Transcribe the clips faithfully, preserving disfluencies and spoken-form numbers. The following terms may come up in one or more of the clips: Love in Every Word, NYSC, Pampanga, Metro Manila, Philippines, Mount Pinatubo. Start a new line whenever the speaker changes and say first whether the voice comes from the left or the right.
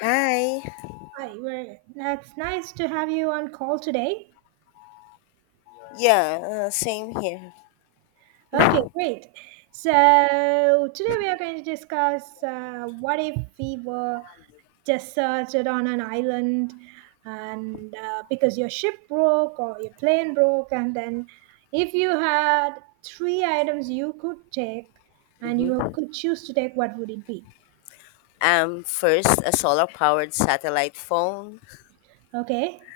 left: Hi.
right: Hi, well, that's nice to have you on call today.
left: Yeah, uh, same here.
right: Okay, great. So, today we are going to discuss uh, what if we were just deserted on an island and uh, because your ship broke or your plane broke, and then if you had three items you could take and you
left: Hmm.
right: could choose to take, what would it be?
left: Um, first, a solar-powered satellite phone.
right: Okay.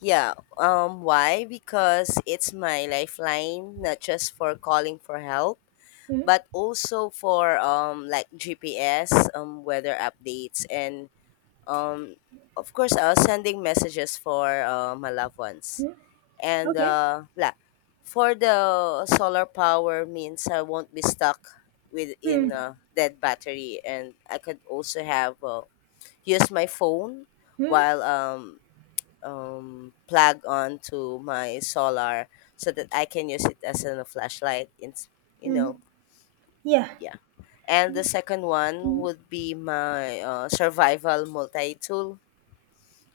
left: Yeah. Um, why? Because it's my lifeline, not just for calling for help,
right: Hmm.
left: but also for um like G P S, um, weather updates, and um, of course, uh, sending messages for uh, my loved ones.
right: Hmm.
left: And
right: Okay.
left: uh, la For the solar power means I won't be stuck
right: Hmm.
left: within a dead battery, and I could also have uh, use my phone
right: Hmm.
left: while um um plug on to my solar so that I can use it as a flashlight. In you
right: Hmm.
left: know
right: Yeah.
left: yeah. And the second one
right: Hmm.
left: would be my uh, survival multi tool.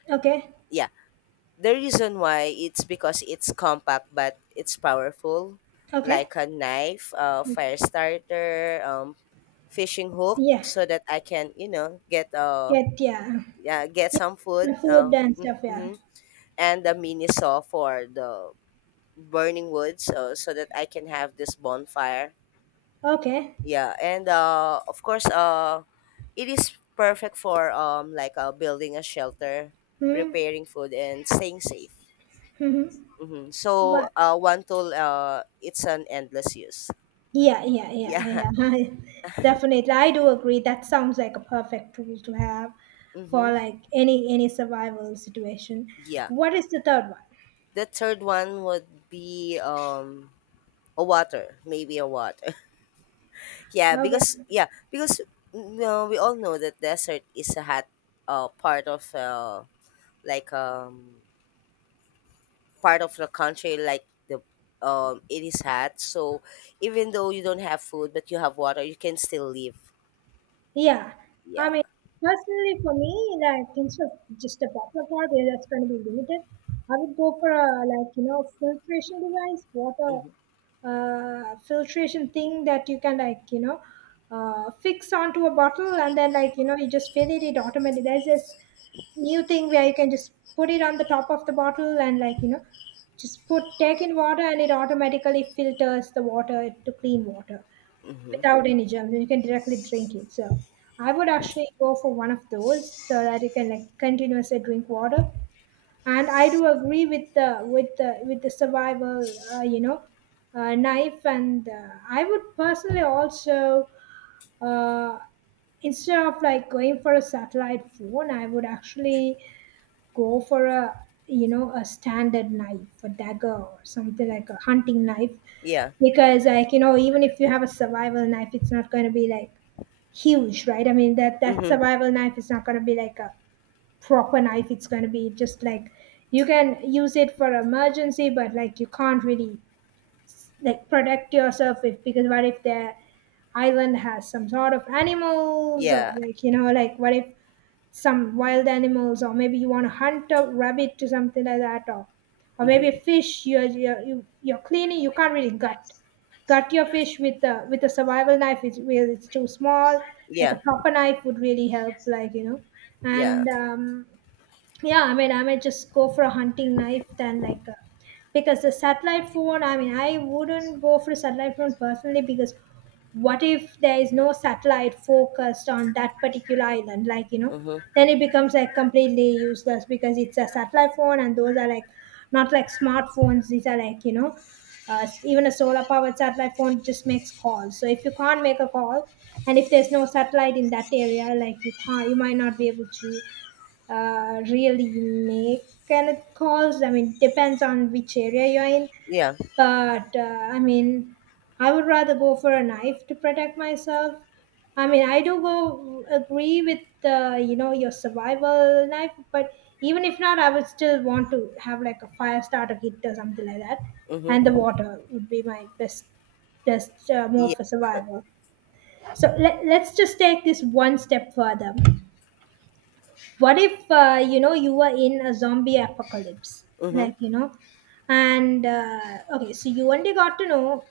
right: Okay.
left: Yeah. The reason why it's because it's compact but it's powerful,
right: Okay.
left: like a knife, a fire starter, um, fishing hook,
right: Yeah,
left: so that I can you know get uh
right: get yeah,
left: yeah, get
right: yeah,
left: some
right: the
left: food.
right: food
left: Uh,
right: and
left: mm,
right: stuff. Yeah.
left: mm-hmm. And a mini saw for the burning wood, so so that I can have this bonfire.
right: Okay.
left: Yeah, and uh of course uh it is perfect for um like uh building a shelter,
right: Hmm.
left: preparing food, and staying safe.
right: Hmm.
left: Mm-hmm. So
right: What?
left: uh, one tool, uh, it's an endless use.
right: Yeah, yeah, yeah, yeah.
left: Yeah.
right: Definitely, I do agree. That sounds like a perfect tool to have for
left: Mm-hmm.
right: like any any survival situation.
left: Yeah.
right: What is the third one?
left: The third one would be um a water, maybe a water. yeah, because
right: Okay.
left: yeah, because you know, we all know that desert is a hot uh part of uh like um part of the country like the um it is hot. So even though you don't have food but you have water, you can still live.
right: Yeah, I
left: Yeah.
right: mean, personally for me, like instead of just a buffer bar where that's going to be limited, I would go for a, like you know, filtration device, water,
left: Mm-hmm.
right: uh, filtration thing that you can, like you know, uh, fix onto a bottle and then, like you know, you just fill it it automatically. There's this new thing where you can just put it on the top of the bottle and, like you know, just put take in water and it automatically filters the water to clean water
left: Mm-hmm.
right: without any germs and you can directly drink it. So I would actually go for one of those so that you can, like, continuously drink water. And I do agree with the with the with the survival, uh, you know, uh, knife. And uh, I would personally also uh, instead of like going for a satellite phone, I would actually go for a, you know, a standard knife, a dagger or something like a hunting knife,
left: Yeah.
right: because, like you know, even if you have a survival knife, it's not going to be like huge, right? I mean that that
left: Mm-hmm.
right: survival knife is not going to be like a proper knife. It's going to be just like you can use it for emergency, but like you can't really like protect yourself if, because what if the island has some sort of animals, or,
left: Yeah.
right: like you know, like what if some wild animals, or maybe you want to hunt a rabbit or something like that, or or
left: Mm-hmm.
right: maybe a fish you're you're, you- you're cleaning, you can't really gut gut your fish with a, with a survival knife, it's really it's too small. Like
left: Yeah.
right: a proper knife would really help, like you know.
left: Yeah.
right: And um yeah, I mean, I might just go for a hunting knife than like a, because the satellite phone, I mean, I wouldn't go for a satellite phone personally because what if there is no satellite focused on that particular island, like you know,
left: Mm-hmm.
right: then it becomes like completely useless because it's a satellite phone and those are like not like smartphones, these are like you know, uh, s- even a solar powered satellite phone just makes calls, so if you can't make a call and if there's no satellite in that area, like you can't, you might not be able to uh, really make any calls. I mean, depends on which area you're in.
left: Yeah.
right: But uh, I mean, I would rather go for a knife to protect myself. I mean, I do go agree with the, you know, your survival knife, but even if not, I would still want to have like a fire starter kit or something like that, and the
left: Mm-hmm.
right: water would be my best best uh,
left: Yeah.
right: mode for survival. So let, let's just take this one step further. What if, uh, you know, you were in a zombie apocalypse,
left: Mm-hmm.
right: like you know, and uh, okay, so you only got to know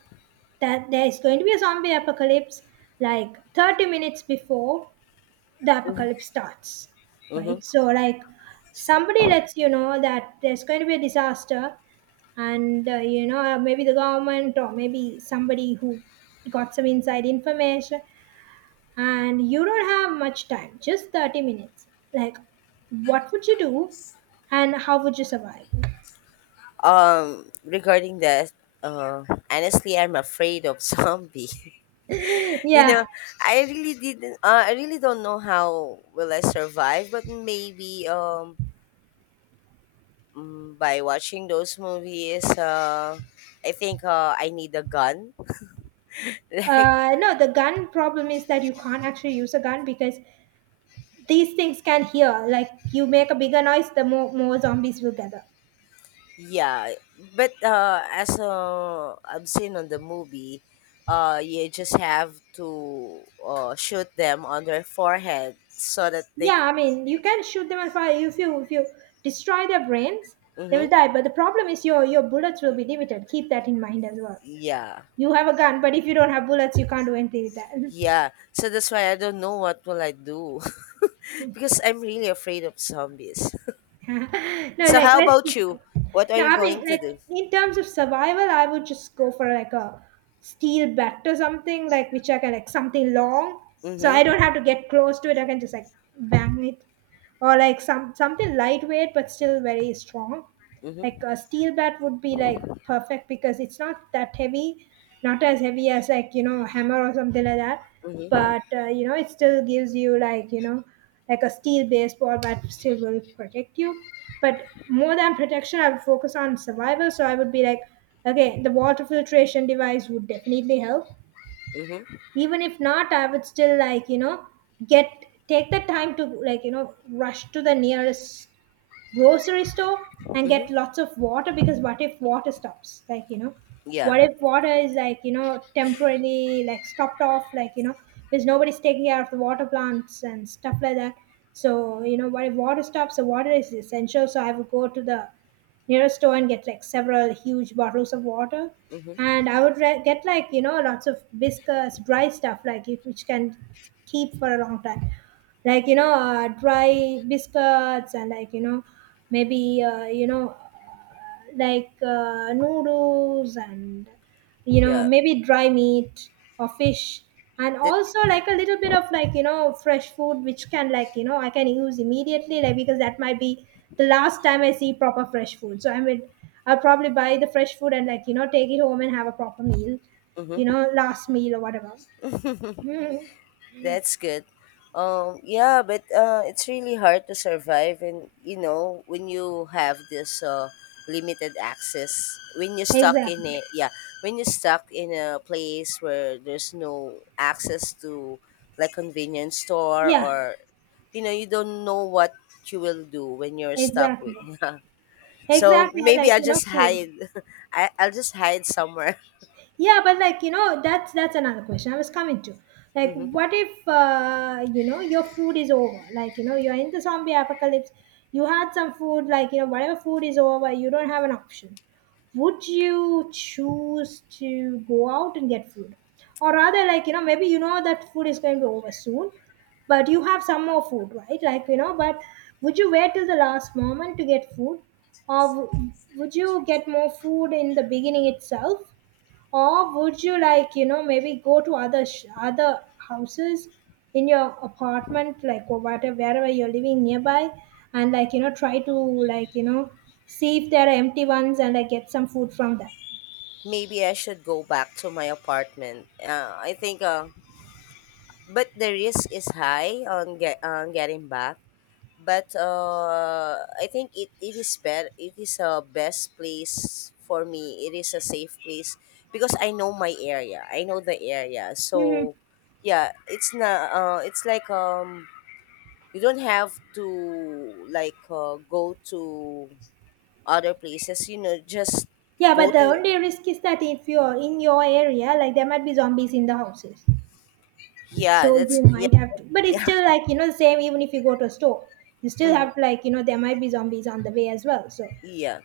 right: that there is going to be a zombie apocalypse like thirty minutes before the
left: Mm-hmm.
right: apocalypse starts,
left: Mm-hmm.
right: right? So like somebody lets you know that there's going to be a disaster, and uh, you know, maybe the government or maybe somebody who got some inside information, and you don't have much time, just thirty minutes. Like, what would you do and how would you survive?
left: Um, regarding that, uh, honestly, I'm afraid of zombie. you
right: yeah.
left: know, I really didn't. Uh, I really don't know how will I survive, but maybe um mm, by watching those movies, uh, I think uh, I need a gun. like
right: Uh, no, the gun problem is that you can't actually use a gun because these things can hear. Like, you make a bigger noise, the more, more zombies will gather.
left: Yeah, but uh, as uh, I've seen on the movie, uh, you just have to uh, shoot them on their forehead so that they.
right: Yeah, I mean, you can shoot them and fire. If you if you destroy their brains, they will
left: Mm-hmm.
right: die. But the problem is your your bullets will be limited. Keep that in mind as well.
left: Yeah,
right: You have a gun, but if you don't have bullets, you can't do anything with that.
left: yeah. So that's why I don't know what will I do because I'm really afraid of zombies.
right: no,
left: So
right: like
left: how
right: let's
left: about
right: just
left: you? What are
right: no,
left: you
right: I mean
left: going to
right: like,
left: do?
right: in terms of survival, I would just go for like a steel bat or something, like which I can, like, something long. So I
left: Mm-hmm.
right: don't have to get close to it, I can just like bang it. Or like some something lightweight but still very strong.
left: Mm-hmm.
right: Like a steel bat would be like perfect because it's not that heavy, not as heavy as, like, you know, a hammer or something like that.
left: Mm-hmm.
right: But uh, you know, it still gives you like, you know, like a steel based wall that still will protect you. But more than protection, I would focus on survival. So I would be like, okay, the water filtration device would definitely help.
left: Mm-hmm.
right: Even if not, I would still like, you know, get, take the time to, like, you know, rush to the nearest grocery store and get
left: Mm-hmm.
right: lots of water because what if water stops, like you know,
left: Yeah.
right: what if water is, like you know, temporarily like stopped off, like you know, because nobody's taking care of the water plants and stuff like that, so you know, what if water stops? The water is essential, so I would go to the nearest store and get like several huge bottles of water.
left: Mm-hmm.
right: And I would re- get, like, you know, lots of biscuits, dry stuff, like it- which can keep for a long time. Like, you know, uh, dry biscuits and, like, you know, maybe, uh, you know, uh, like uh, noodles and, you know,
left: Yeah.
right: maybe dry meat or fish, and
left: That.
right: also like a little bit of, like, you know, fresh food, which can, like, you know, I can use immediately, like, because that might be the last time I see proper fresh food. So, I mean, I'll probably buy the fresh food and, like you know, take it home and have a proper meal, you
left: Mm-hmm.
right: know, last meal or whatever. mm,
left: That's good. Um, yeah, but uh, it's really hard to survive, and you know when you have this uh, limited access, when you're stuck in a
right: exactly.
left: yeah, when you're stuck in a place where there's no access to like convenience store
right: Yeah.
left: or you know you don't know what you will do when you're stuck with
right: Exactly
left: yeah. So
right: exactly, and,
left: maybe
right: like,
left: I
right: you know,
left: just
right: food.
left: hide. I I'll just hide somewhere.
right: Yeah, but, like, you know, that's that's another question I was coming to. Like,
left: hmm.
right: what if, uh, you know, your food is over, like you know, you're in the zombie apocalypse, you had some food, like you know, whatever food is over, you don't have an option. Would you choose to go out and get food, or rather, like, you know, maybe you know that food is going to be over soon, but you have some more food, right? Like, you know, but would you wait till the last moment to get food, or w- would you get more food in the beginning itself, or would you, like, you know, maybe go to other sh- other houses in your apartment, like, or whatever, wherever you're living nearby, and, like you know, try to, like, you know, see if there are empty ones and, like, get some food from that.
left: Maybe I should go back to my apartment. Uh, I think uh, But the risk is high on get on getting back. But uh, I think it, it is better. It is a best place for me. It is a safe place because I know my area. I know the area.
right: Hmm.
left: So yeah, it's not. Uh, it's like um, you don't have to like uh, go to other places. You know, just
right: Yeah,
left: go
right: but the
left: to.
right: only risk is that if you're in your area, like, there might be zombies in the houses.
left: Yeah,
right: So
left: that's
right: you
left: yeah.
right: might have to, but it's
left: yeah.
right: still, like, you know, the same even if you go to a store. You still
left: Mhm,
right: have, like, you know, there might be zombies on the way as well. So,
left: yeah.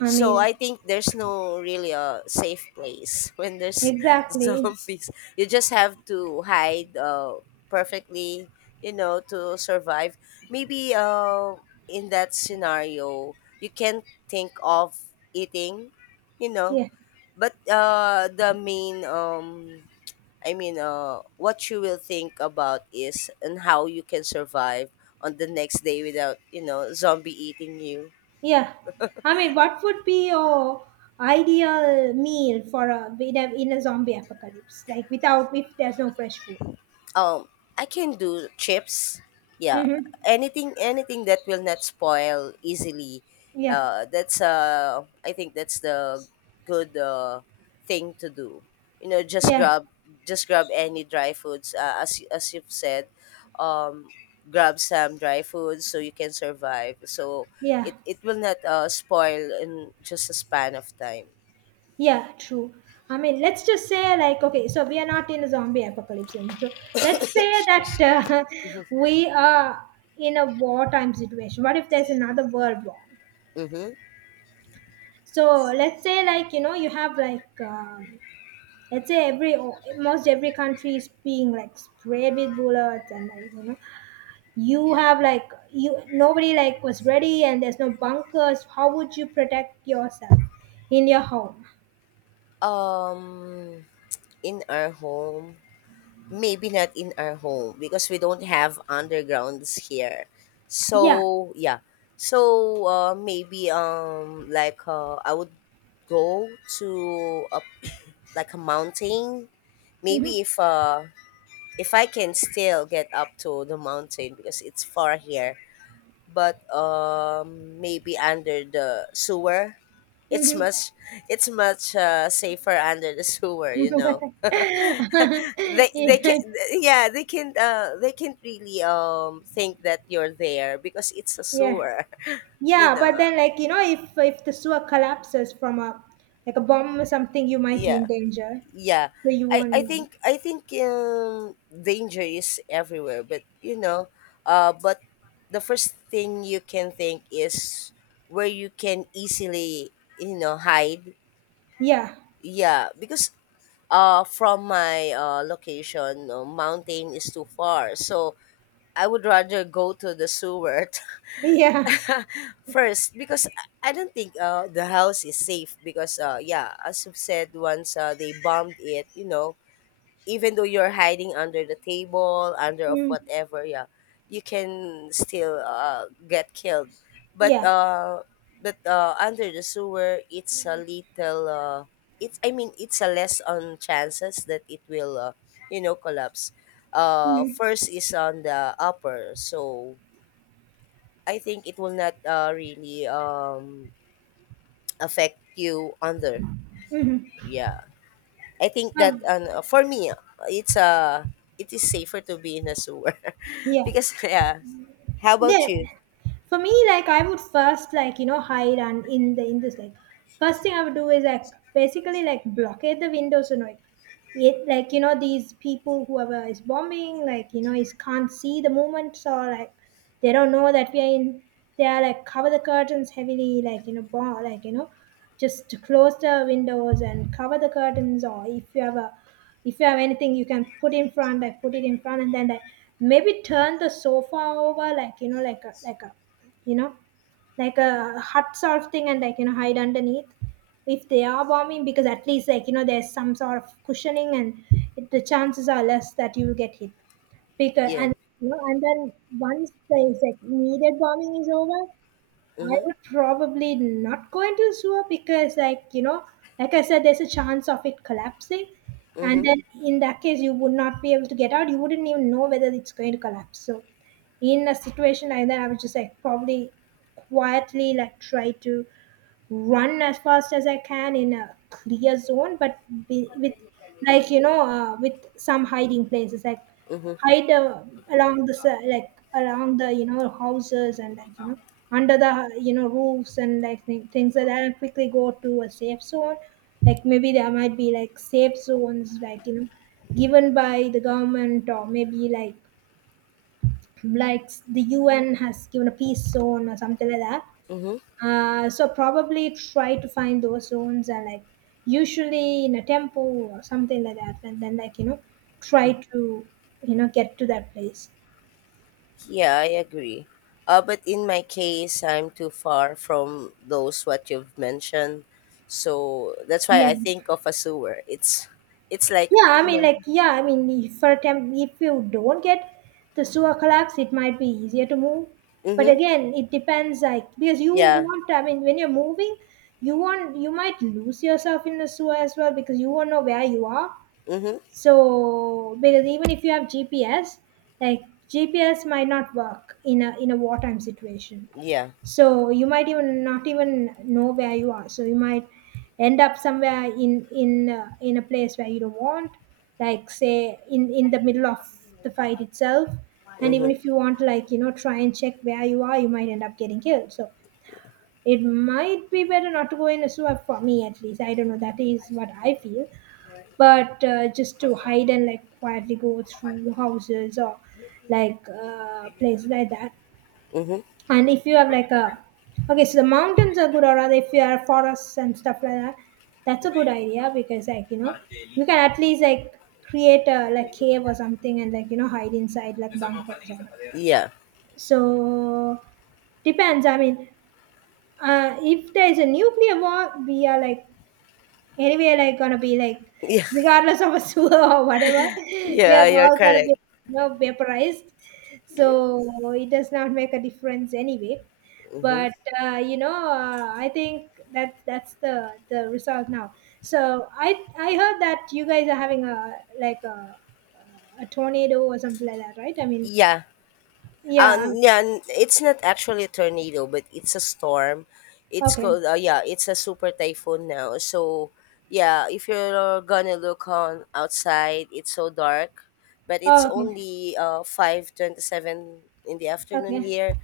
right: I
left: So
right: mean,
left: I think there's no really a safe place when there's
right: exactly.
left: zombies. You just have to hide uh, perfectly, you know, to survive. Maybe uh, in that scenario, you can think of eating, you know.
right: Yeah.
left: But uh, the main, um, I mean, uh, what you will think about is and how you can survive on the next day without, you know, zombie eating you.
right: Yeah, I mean, what would be your ideal meal for a, in a, in a zombie apocalypse? Like, without, if there's no fresh food.
left: Um, I can do chips. Yeah,
right: Mm-hmm.
left: anything, anything that will not spoil easily.
right: Yeah,
left: Uh, that's uh, I think that's the good uh, thing to do. You know, just
right: yeah,
left: grab, just grab any dry foods. Uh, as y- as you've said, um, grab some dry foods so you can survive. So
right: yeah,
left: it it will not uh, spoil in just a span of time.
right: yeah. True. I mean, let's just say, like, okay, so we are not in a zombie apocalypse anymore. So let's say that uh, we are in a wartime situation. What if there's another world war?
left: Mm-hmm.
right: So let's say, like, you know, you have like. Um, Let's say every most every country is being like sprayed with bullets and, like, you know, you have like, you nobody like was ready, and there's no bunkers. How would you protect yourself in your home?
left: Um, in our home. Maybe not in our home because we don't have undergrounds here.
right: Yeah.
left: So yeah. So uh, maybe um like uh, I would go to a, like a mountain.
right: Hmm.
left: Maybe if uh if I can still get up to the mountain because it's far here. But um maybe under the sewer. It's
right: Hmm.
left: much it's much uh, safer under the sewer, you know.
right: Yeah.
left: they they can yeah, they can uh they can't really um think that you're there because it's a
right: Yeah.
left: sewer, you
right: Yeah, but
left: know.
right: then, like, you know, if if the sewer collapses from a like a bomb or something, you might be in
left: Yeah,
right: danger.
left: yeah.
right: So you
left: I
right: won't
left: I
right: know.
left: think i think um danger is everywhere, but you know uh but the first thing you can think is where you can easily, you know, hide.
right: Yeah.
left: Yeah, because uh from my uh location, uh, mountain is too far, so I would rather go to the sewer.
right: Yeah.
left: First, because I I don't think uh, the house is safe because uh, yeah, as you've said, once uh, they bombed it, you know, even though you're hiding under the table, under of
right: Mm.
left: whatever, yeah, you can still uh, get killed. But
right: Yeah.
left: uh, but uh, under the sewer, it's a little. Uh, it's I mean, it's a less on chances that it will, uh, you know, collapse. Uh,
right: Mm-hmm.
left: first is on the upper, so I think it will not uh, really um, affect you under.
right: Mhm.
left: Yeah, I think that
right: Um,
left: uh, for me, uh, it's uh, it is safer to be in a sewer
right: yeah.
left: because yeah. How about
right: Then
left: you?
right: for me, like I would first like you know hide and in the in this like first thing I would do is like basically like blockade the windows and like it like you know these people whoever is bombing like you know is can't see the movements or like they don't know that we are in they are like cover the curtains heavily like you know bomb like you know just to close the windows and cover the curtains or if you have a if you have anything you can put in front like put it in front and then like maybe turn the sofa over like you know like a like a you know like a hut sort of thing and like you know hide underneath if they are bombing because at least like you know there's some sort of cushioning and it, the chances are less that you will get hit because
left: Yeah.
right: and you know, and then once the like, immediate bombing is over I
left: Mhm.
right: would probably not go into a sewer because, like, you know, like I said, there's a chance of it collapsing. And
left: Mhm.
right: then in that case, you would not be able to get out. You wouldn't even know whether it's going to collapse. So, in a situation like that, I would just like probably quietly like try to run as fast as I can in a clear zone, but be, with like you know uh, with some hiding places, like
left: Mhm.
right: hide uh, along the se- like along the you know houses and like you know under the you know roofs and like th- things like that, and quickly go to a safe zone. Like maybe there might be like safe zones, like you know, given by the government or maybe like like the U N has given a peace zone or something like that
left: Mhm.
right: uh, so probably try to find those zones and like usually in a temple or something like that, and then like you know try to you know get to that place.
left: Yeah, I agree. Uh, but in my case, I'm too far from those what you've mentioned, so that's why
right: Yeah.
left: I think of a sewer. It's, it's like
right: Yeah, I
left: you
right: mean,
left: know.
right: like, yeah, I mean, if for temp, if you don't get the sewer collapse, it might be easier to move. But
left: Mhm.
right: again, it depends, like, because you
left: Yeah.
right: want, I mean, when you're moving, you want, you might lose yourself in the sewer as well because you won't know where you are.
left: Mhm.
right: So because even if you have G P S, like G P S might not work in a in a wartime situation.
left: Yeah.
right: So you might even not even know where you are. So you might end up somewhere in in uh, in a place where you don't want, like say in in the middle of the fight itself. And even
left: Mhm.
right: if you want, like you know, try and check where you are, you might end up getting killed. So it might be better not to go in a swap for me at least. I don't know. That is what I feel but uh, just to hide and like quietly go through houses or like uh, places like that.
left: Mhm.
right: And if you have like a okay, so the mountains are good, or rather, if you are forests and stuff like that, that's a good idea because like you know you can at least like create a like cave or something and like you know hide inside like bunkers or
left: Yeah.
right: so depends. I mean, uh, if there is a nuclear war, we are like anyway, like gonna be like,
left: Yeah.
right: regardless of a sewer or whatever, we are
left: Yeah, you're
right: all gonna be
left: correct.
right: you know vaporized.
left: Yeah.
right: So it does not make a difference anyway.
left: Hmm.
right: But uh, you know, uh, I think that that's the the result now. So I I heard that you guys are having a like a, a tornado or something like that, right? I mean,
left: Yeah.
right: yeah.
left: Um,
right: um,
left: yeah, n- it's not actually a tornado, but it's a storm. It's
right: Okay.
left: called, uh, yeah, it's a super typhoon now. So, yeah, if you're gonna look on outside, it's so dark, but it's
right: Oh, okay.
left: only uh five twenty-seven in the afternoon
right: Okay.
left: here,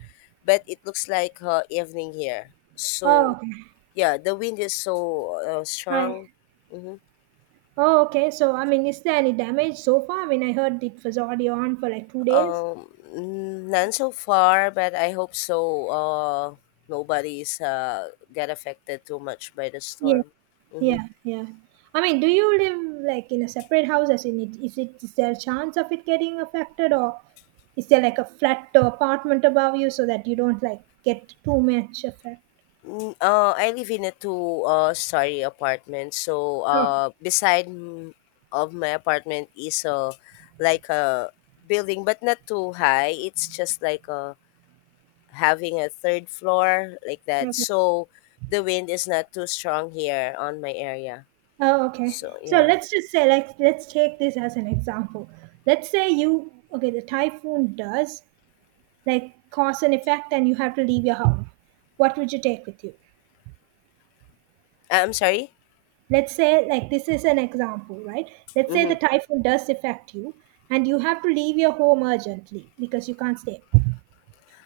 left: but it looks like uh, evening here.
right: Oh,
left: So,
right: okay.
left: yeah, the wind is so uh,
right: Hi.
left: strong. Mm-hmm.
right: Oh, okay. So, I mean, is there any damage so far? I mean, I heard it was already on for like two days.
left: Um, none so far, but I hope so. Uh, nobody's uh get affected too much by the
right: Yeah,
left: storm. Mm-hmm.
right: yeah, yeah. I mean, do you live like in a separate house? As in, it is it is there a chance of it getting affected, or is there like a flat or apartment above you so that you don't like get too much effect?
left: Mm, Uh, I live in a two uh story apartment, so
right: Oh,
left: uh beside m- of my apartment is a like a building, but not too high. It's just like a having a third floor like that.
right: okay.
left: So the wind is not too strong here on my area.
right: Oh, okay.
left: So
right: So
left: yeah,
right: let's just say, like, let's take this as an example. Let's say you, okay, the typhoon does like cause and effect and you have to leave your home what would you take with you
left: I- I'm sorry.
right: let's say like this is an example right let's say the
left: Mm-hmm.
right: typhoon does affect you and you have to leave your home urgently because you can't stay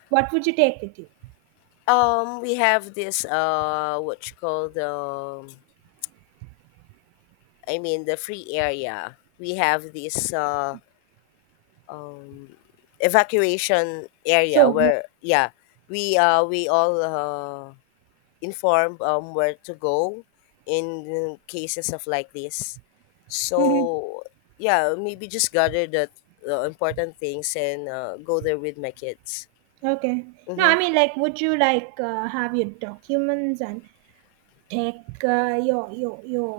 right: what would you take with you
left: Um, we have this uh, what you call the, um, I mean the free area. We have this uh, um, evacuation area
right: so yeah
left: where yeah we uh we all uh inform um where to go in cases of like this.
right: hmm
left: So yeah, maybe just gather the uh, important things and uh, go there with my kids.
right: okay no I
left: Mm-hmm.
right: mean like would you like uh, have your documents and take uh, your your your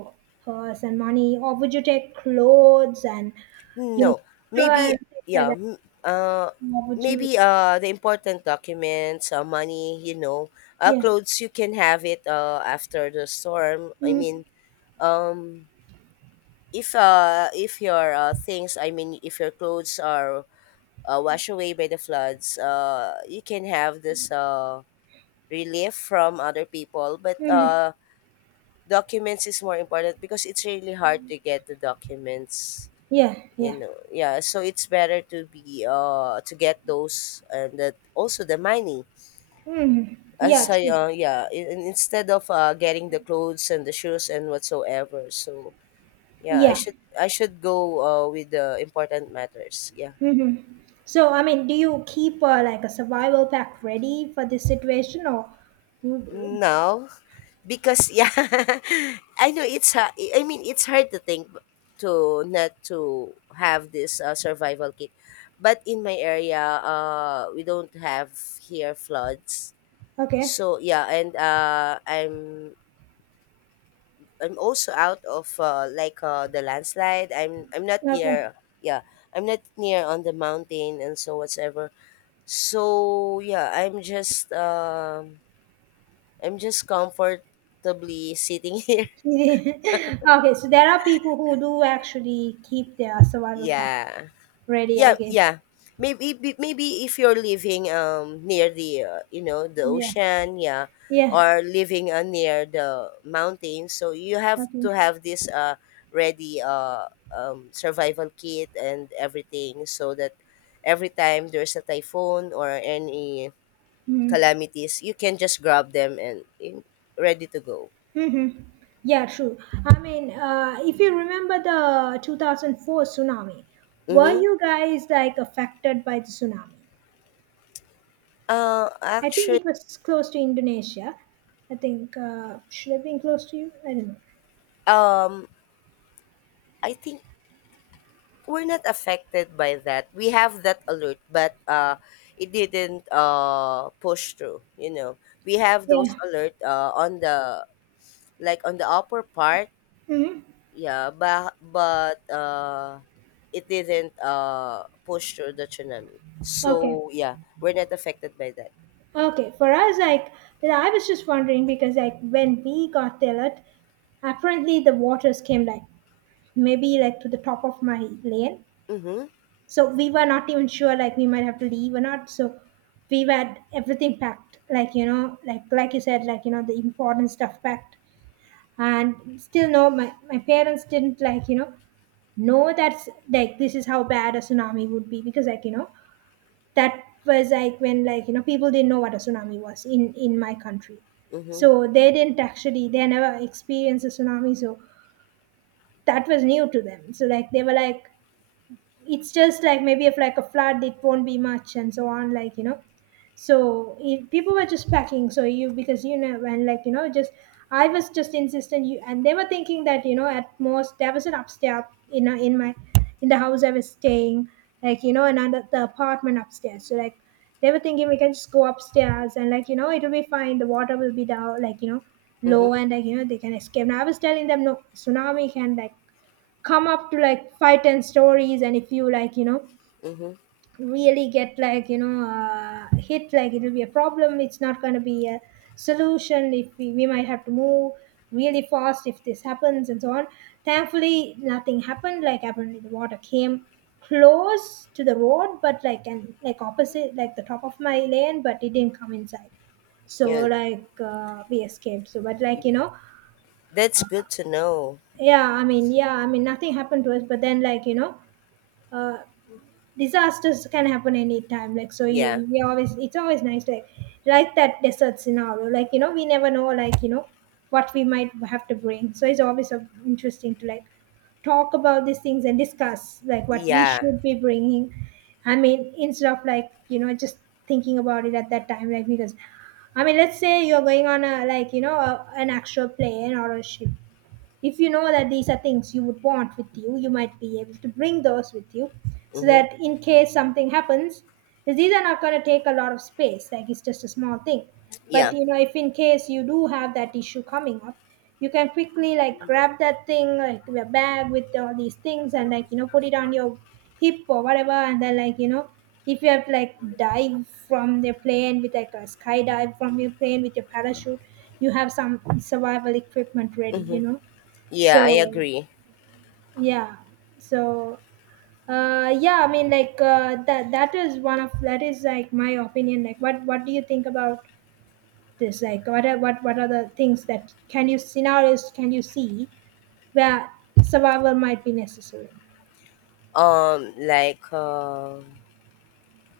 right: purse and money or would you take clothes and you
left: No,
right: know water
left: maybe
right: and things like
left: yeah.
right: that
left: m- Uh,
right: or would you
left: Maybe uh the important documents, uh, money, you know, uh,
right: yeah
left: clothes. You can have it uh after the storm. I mean,
right: mm-hmm.
left: um, if uh if your uh, things, I mean, if your clothes are uh, washed away by the floods, uh, you can have this uh relief from other people. But
right: Mm-hmm.
left: uh, documents is more important because it's really hard to get the documents.
right: Yeah,
left: You
right: yeah.
left: know, yeah, so it's better to be uh to get those, and that also the money.
right: Hmm.
left: As
right: Yeah,
left: I
right: true.
left: uh Yeah, in, in- instead of uh getting the clothes and the shoes and whatsoever, so yeah, i
right: Yeah.
left: should I should go uh with the important matters, yeah.
right: Hmm. So, I mean, do you keep uh, like a survival pack ready for this situation or
left: Now, because yeah, i know it's ha- I mean it's hard to think to not to have this uh, survival kit, but in my area uh we don't have here floods.
right: okay.
left: So yeah, and uh, I'm I'm also out of uh, like uh, the landslide. I'm I'm not
right: Okay.
left: near yeah, I'm not near on the mountain and so whatsoever. So yeah, I'm just um I'm just comfortably sitting here.
right: okay, so there are people who do actually keep their survival pack
left: Yeah.
right: ready, I
left: Yeah,
right: guess.
left: yeah. Maybe b- maybe if you're living um near the uh, you know, the
right: Yeah.
left: ocean, yeah,
right: Yeah.
left: or living uh, near the mountains, so you have
right: Okay.
left: to have this uh ready uh um survival kit and everything so that every time there's a typhoon or any
right: Mm.
left: calamities, you can just grab them and in, ready to go.
right: Mm-hmm. Yeah, true. I mean, uh, if you remember the two thousand four tsunami, were
left: Mm-hmm.
right: you guys like affected by the tsunami?
left: Uh,
right: I think
left: actually,
right: it was close to Indonesia. I think uh, should have been close to you. I don't know.
left: um, I think we're not affected by that. We have that alert, but uh, it didn't uh, push through. You know, we have those
right: Yeah.
left: alert uh, on the like on the upper part.
right: Hmm.
left: Yeah, but but uh, it didn't uh, push through the tsunami.
right: Okay.
left: So yeah, we're not affected by that.
right: Okay. For us, like I was just wondering because like when we got there, like, apparently the waters came like maybe like to the top of my lane.
left: Mm-hmm.
right: So we were not even sure like we might have to leave or not. So we had everything packed, like you know, like like you said, like you know the important stuff packed and still no my, my parents didn't like you know no that's like this is how bad a tsunami would be because like you know that was like when like you know people didn't know what a tsunami was in in my country
left: Mm-hmm.
right: so they didn't actually they never experienced a tsunami so that was new to them so like they were like it's just like maybe if like a flood it won't be much and so on like you know so if people were just packing so you because you know and like you know just I was just insistent you and they were thinking that you know at most there was an upstairs in a- in my in the house I was staying like you know another the apartment upstairs so like they were thinking we can just go upstairs and like you know it'll be fine the water will be down like you know
left: Mm-hmm.
right: low and like you know they can escape now I was telling them no tsunami can like come up to like five ten stories and if you like you know
left: Mm-hmm.
right: really get like you know uh, hit like it'll be a problem it's not going to be a solution if we, we might have to move really fast if this happens and so on thankfully nothing happened like apparently the water came close to the road but like and like opposite like the top of my lane but it didn't come inside so
left: Yeah,
right: like uh, we escaped so but like you know
left: that's
right: uh,
left: good to know.
right: yeah I mean yeah I mean nothing happened to us but then like you know uh, disasters can happen anytime like so
left: Yeah.
right: you we always it's always nice to like like that desert scenario like you know we never know like you know what we might have to bring so it's always uh, interesting to like talk about these things and discuss like what we
left: Yeah.
right: should be bringing I mean instead of like you know just thinking about it at that time like because I mean let's say you're going on a like you know a, an actual plane or a ship if you know that these are things you would want with you you might be able to bring those with you so
left: Mm-hmm.
right: that in case something happens, because these are not going to take a lot of space like it's just a small thing but
left: Yeah.
right: you know if in case you do have that issue coming up you can quickly like grab that thing like your bag with all these things and like you know put it on your hip or whatever and then like you know if you have to like dive from the plane with like a skydive from your plane with your parachute you have some survival equipment ready you
left: Mm-hmm.
right: know
left: Yeah, I
right: so
left: agree.
right: yeah, so uh, yeah, I mean like uh, that that is one of that is like my opinion. Like what what do you think about this? Like what are what what are the things that can you scenarios can you see where survival might be necessary?
left: um like um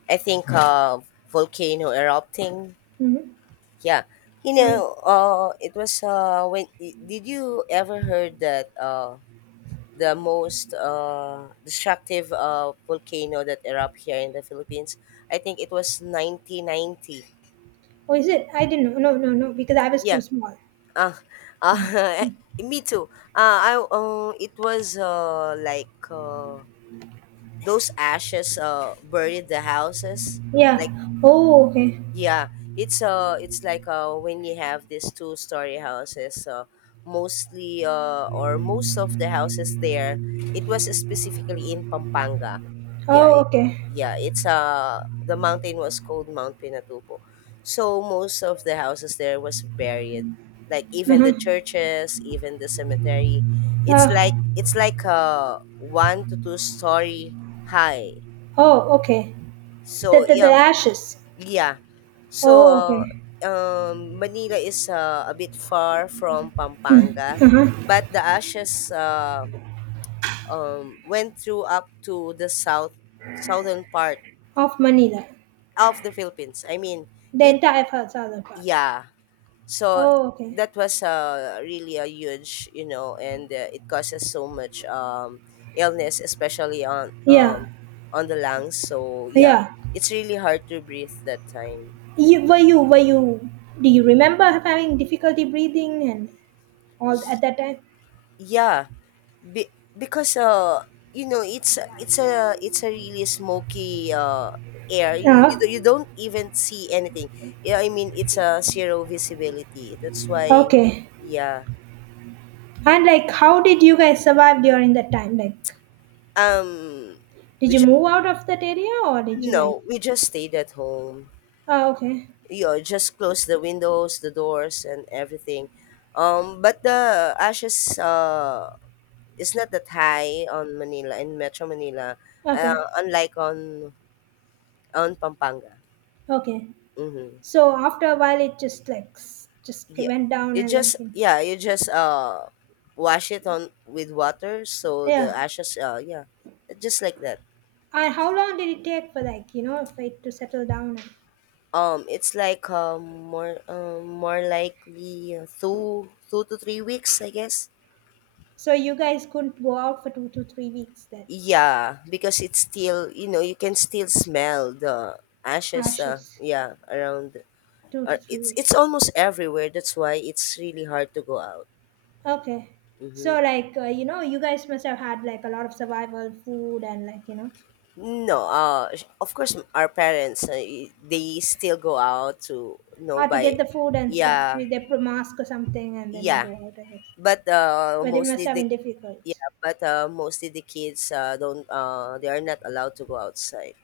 left: I think uh volcano erupting,
right: Mm-hmm.
left: yeah. You
right: Um,
left: know, uh it was uh when did you ever heard that uh the most uh destructive uh volcano that erupt here in the Philippines? I think it was nineteen ninety.
right: oh, is it? I didn't know. No, no, no, because I was too
left: Yeah.
right: small.
left: uh, uh me too uh I uh, It was uh like uh those ashes uh buried the houses,
right: Yeah.
left: like
right: Oh, okay.
left: Yeah, it's uh it's like uh when you have these two story houses, uh mostly uh or most of the houses there, it was specifically in Pampanga. Yeah,
right: Oh,
left: it-
right: okay.
left: yeah, it's uh the mountain was called Mount Pinatubo. So most of the houses there was buried. Like even
right: Uh-huh.
left: the churches, even the cemetery. It's like
right: Uh,
left: it's like uh one to two story high.
right: oh, okay.
left: So
right: The, the, the
left: yeah,
right: ashes.
left: yeah. So,
right: Oh,
left: uh,
right: okay.
left: um, Manila is uh, a bit far from Pampanga,
right: Uh-huh.
left: but the ashes, uh, um, went through up to the south southern part
right: Of Manila.
left: of the Philippines. I mean,
right: The
left: it
right: entire father part.
left: yeah. So
right: Oh, okay.
left: that was uh, really a huge, you know, and uh, it causes so much um, illness, especially on
right: Yeah,
left: um, on the lungs. So yeah,
right: yeah.
left: it's really hard to breathe that time.
right: You, were you, were you, do you remember having difficulty breathing and all at that time?
left: Yeah, be, because uh, you know, it's it's a it's a really smoky uh air. You you,
right: Uh,
left: don't- you don't even see anything. Yeah, I mean, it's a zero visibility. That's why,
right: okay.
left: yeah.
right: And like, how did you guys survive during that time? Like,
left: Um,
right: did
left: we
right: you
left: just
right: move out of that area or did you like?
left: no, we just stayed at home.
right: Oh, okay,
left: You know, just close the windows, the doors, and everything. Um, but the ashes uh is not that high on Manila in Metro Manila, uh,
right: okay,
left: unlike on on Pampanga.
right: okay.
left: Mm-hmm.
right: So after a while, it just like s- just
left: Yeah.
right: went down
left: You
right: and like,
left: just yeah, you just uh wash it on with water, so
right: yeah.
left: the ashes uh yeah. Just like that.
right: And how long did it take for like you know for it to settle down?
left: Um it's like um more um more likely uh, two two to three weeks, I guess.
right: So you guys couldn't go out for two to three weeks then.
left: Yeah, because it's still you know, you can still smell the ashes uh
right: Ashes.
left: yeah, around
right: Two to
left: or it's
right: three.
left: it's almost everywhere. That's why it's really hard to go out.
right: Okay.
left: Mm-hmm.
right: So like uh, you know, you guys must have had like a lot of survival food and like you know
left: No, uh, sh- of course, m- our parents, uh, y- they still go out to you know
right: how to
left: by,
right: get the food and stuff
left: yeah,
right: with a pro- mask or something and then
left: yeah,
right: go out. I guess,
left: but uh,
right: but it must
left: mostly
right: have
left: the
right: been difficult.
left: yeah, but uh, mostly the kids uh, don't uh, they are not allowed to go outside.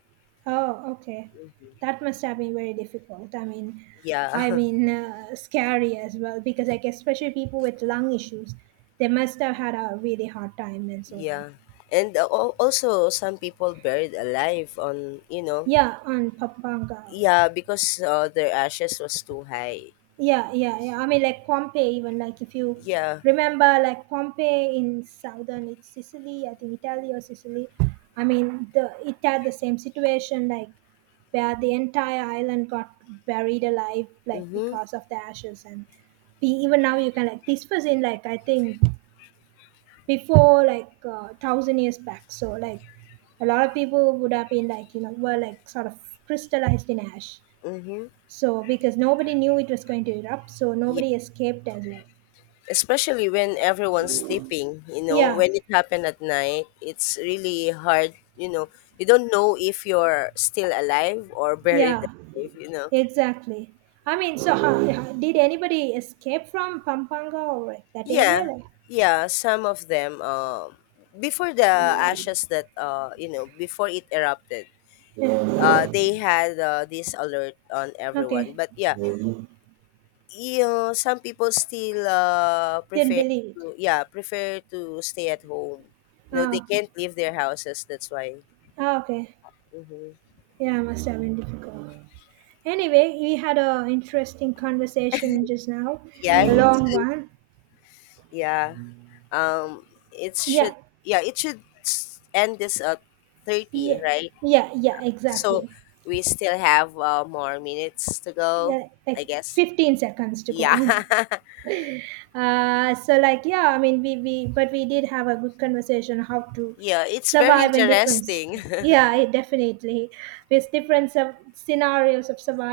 right: Oh, okay. That must have been very difficult. I mean,
left: Yeah,
right: I mean, uh, scary as well because I guess especially people with lung issues, they must have had a really hard time and so on.
left: yeah, and uh, al- also some people buried alive on you know
right: Yeah, and Pampanga.
left: yeah, because uh, their ashes was too high.
right: Yeah, yeah, yeah. I mean, like Pompeii, even like if you
left: Yeah.
right: remember, like Pompeii in southern it's Sicily, I think Italy or Sicily. I mean, the it had the same situation, like where the entire island got buried alive, like
left: Mhm.
right: because of the ashes. And we, even now, you can like this was in like I think before like uh, thousand years back. So like a lot of people would have been like you know were like sort of crystallized in ash.
left: Mhm.
right: So because nobody knew it was going to erupt, so nobody escaped as well.
left: Especially when everyone's sleeping, you know,
right: Yeah,
left: when it happened at night, it's really hard, you know, you don't know if you're still alive or buried
right: yeah,
left: alive, you know.
right: exactly. I mean, so how, how- did anybody escape from Pampanga or like that area?
left: Yeah,
right: Like,
left: yeah, some of them uh, before the ashes that uh you know before it erupted
right: yeah.
left: uh they had uh, this alert on everyone,
right: Okay,
left: but yeah, you know, some people still uh
right: didn't
left: prefer
right: believe it.
left: to yeah, prefer to stay at home. You know,
right: Ah,
left: they
right: okay,
left: can't leave their houses, that's why
right: ah, okay.
left: Mm-hmm.
right: Yeah, must have been difficult. Anyway, we had a interesting conversation just now,
left: Yeah,
right: a
left: you
right: long
left: too.
right: one.
left: Yeah. Um, it
right: Yeah,
left: should. Yeah, it should s- end this at thirty,
right: yeah,
left: right?
right: yeah, yeah,
left: So
right: exactly.
left: we still have uh, more minutes to go,
right: Yeah,
left: I
right: like
left: guess.
right: fifteen seconds to
left: Yeah.
right: go. Uh, so like yeah I mean we, we but we did have a good conversation how to
left: yeah, it's very
right: survive in different
left: interesting.
right: yeah it definitely with different sub- scenarios of survival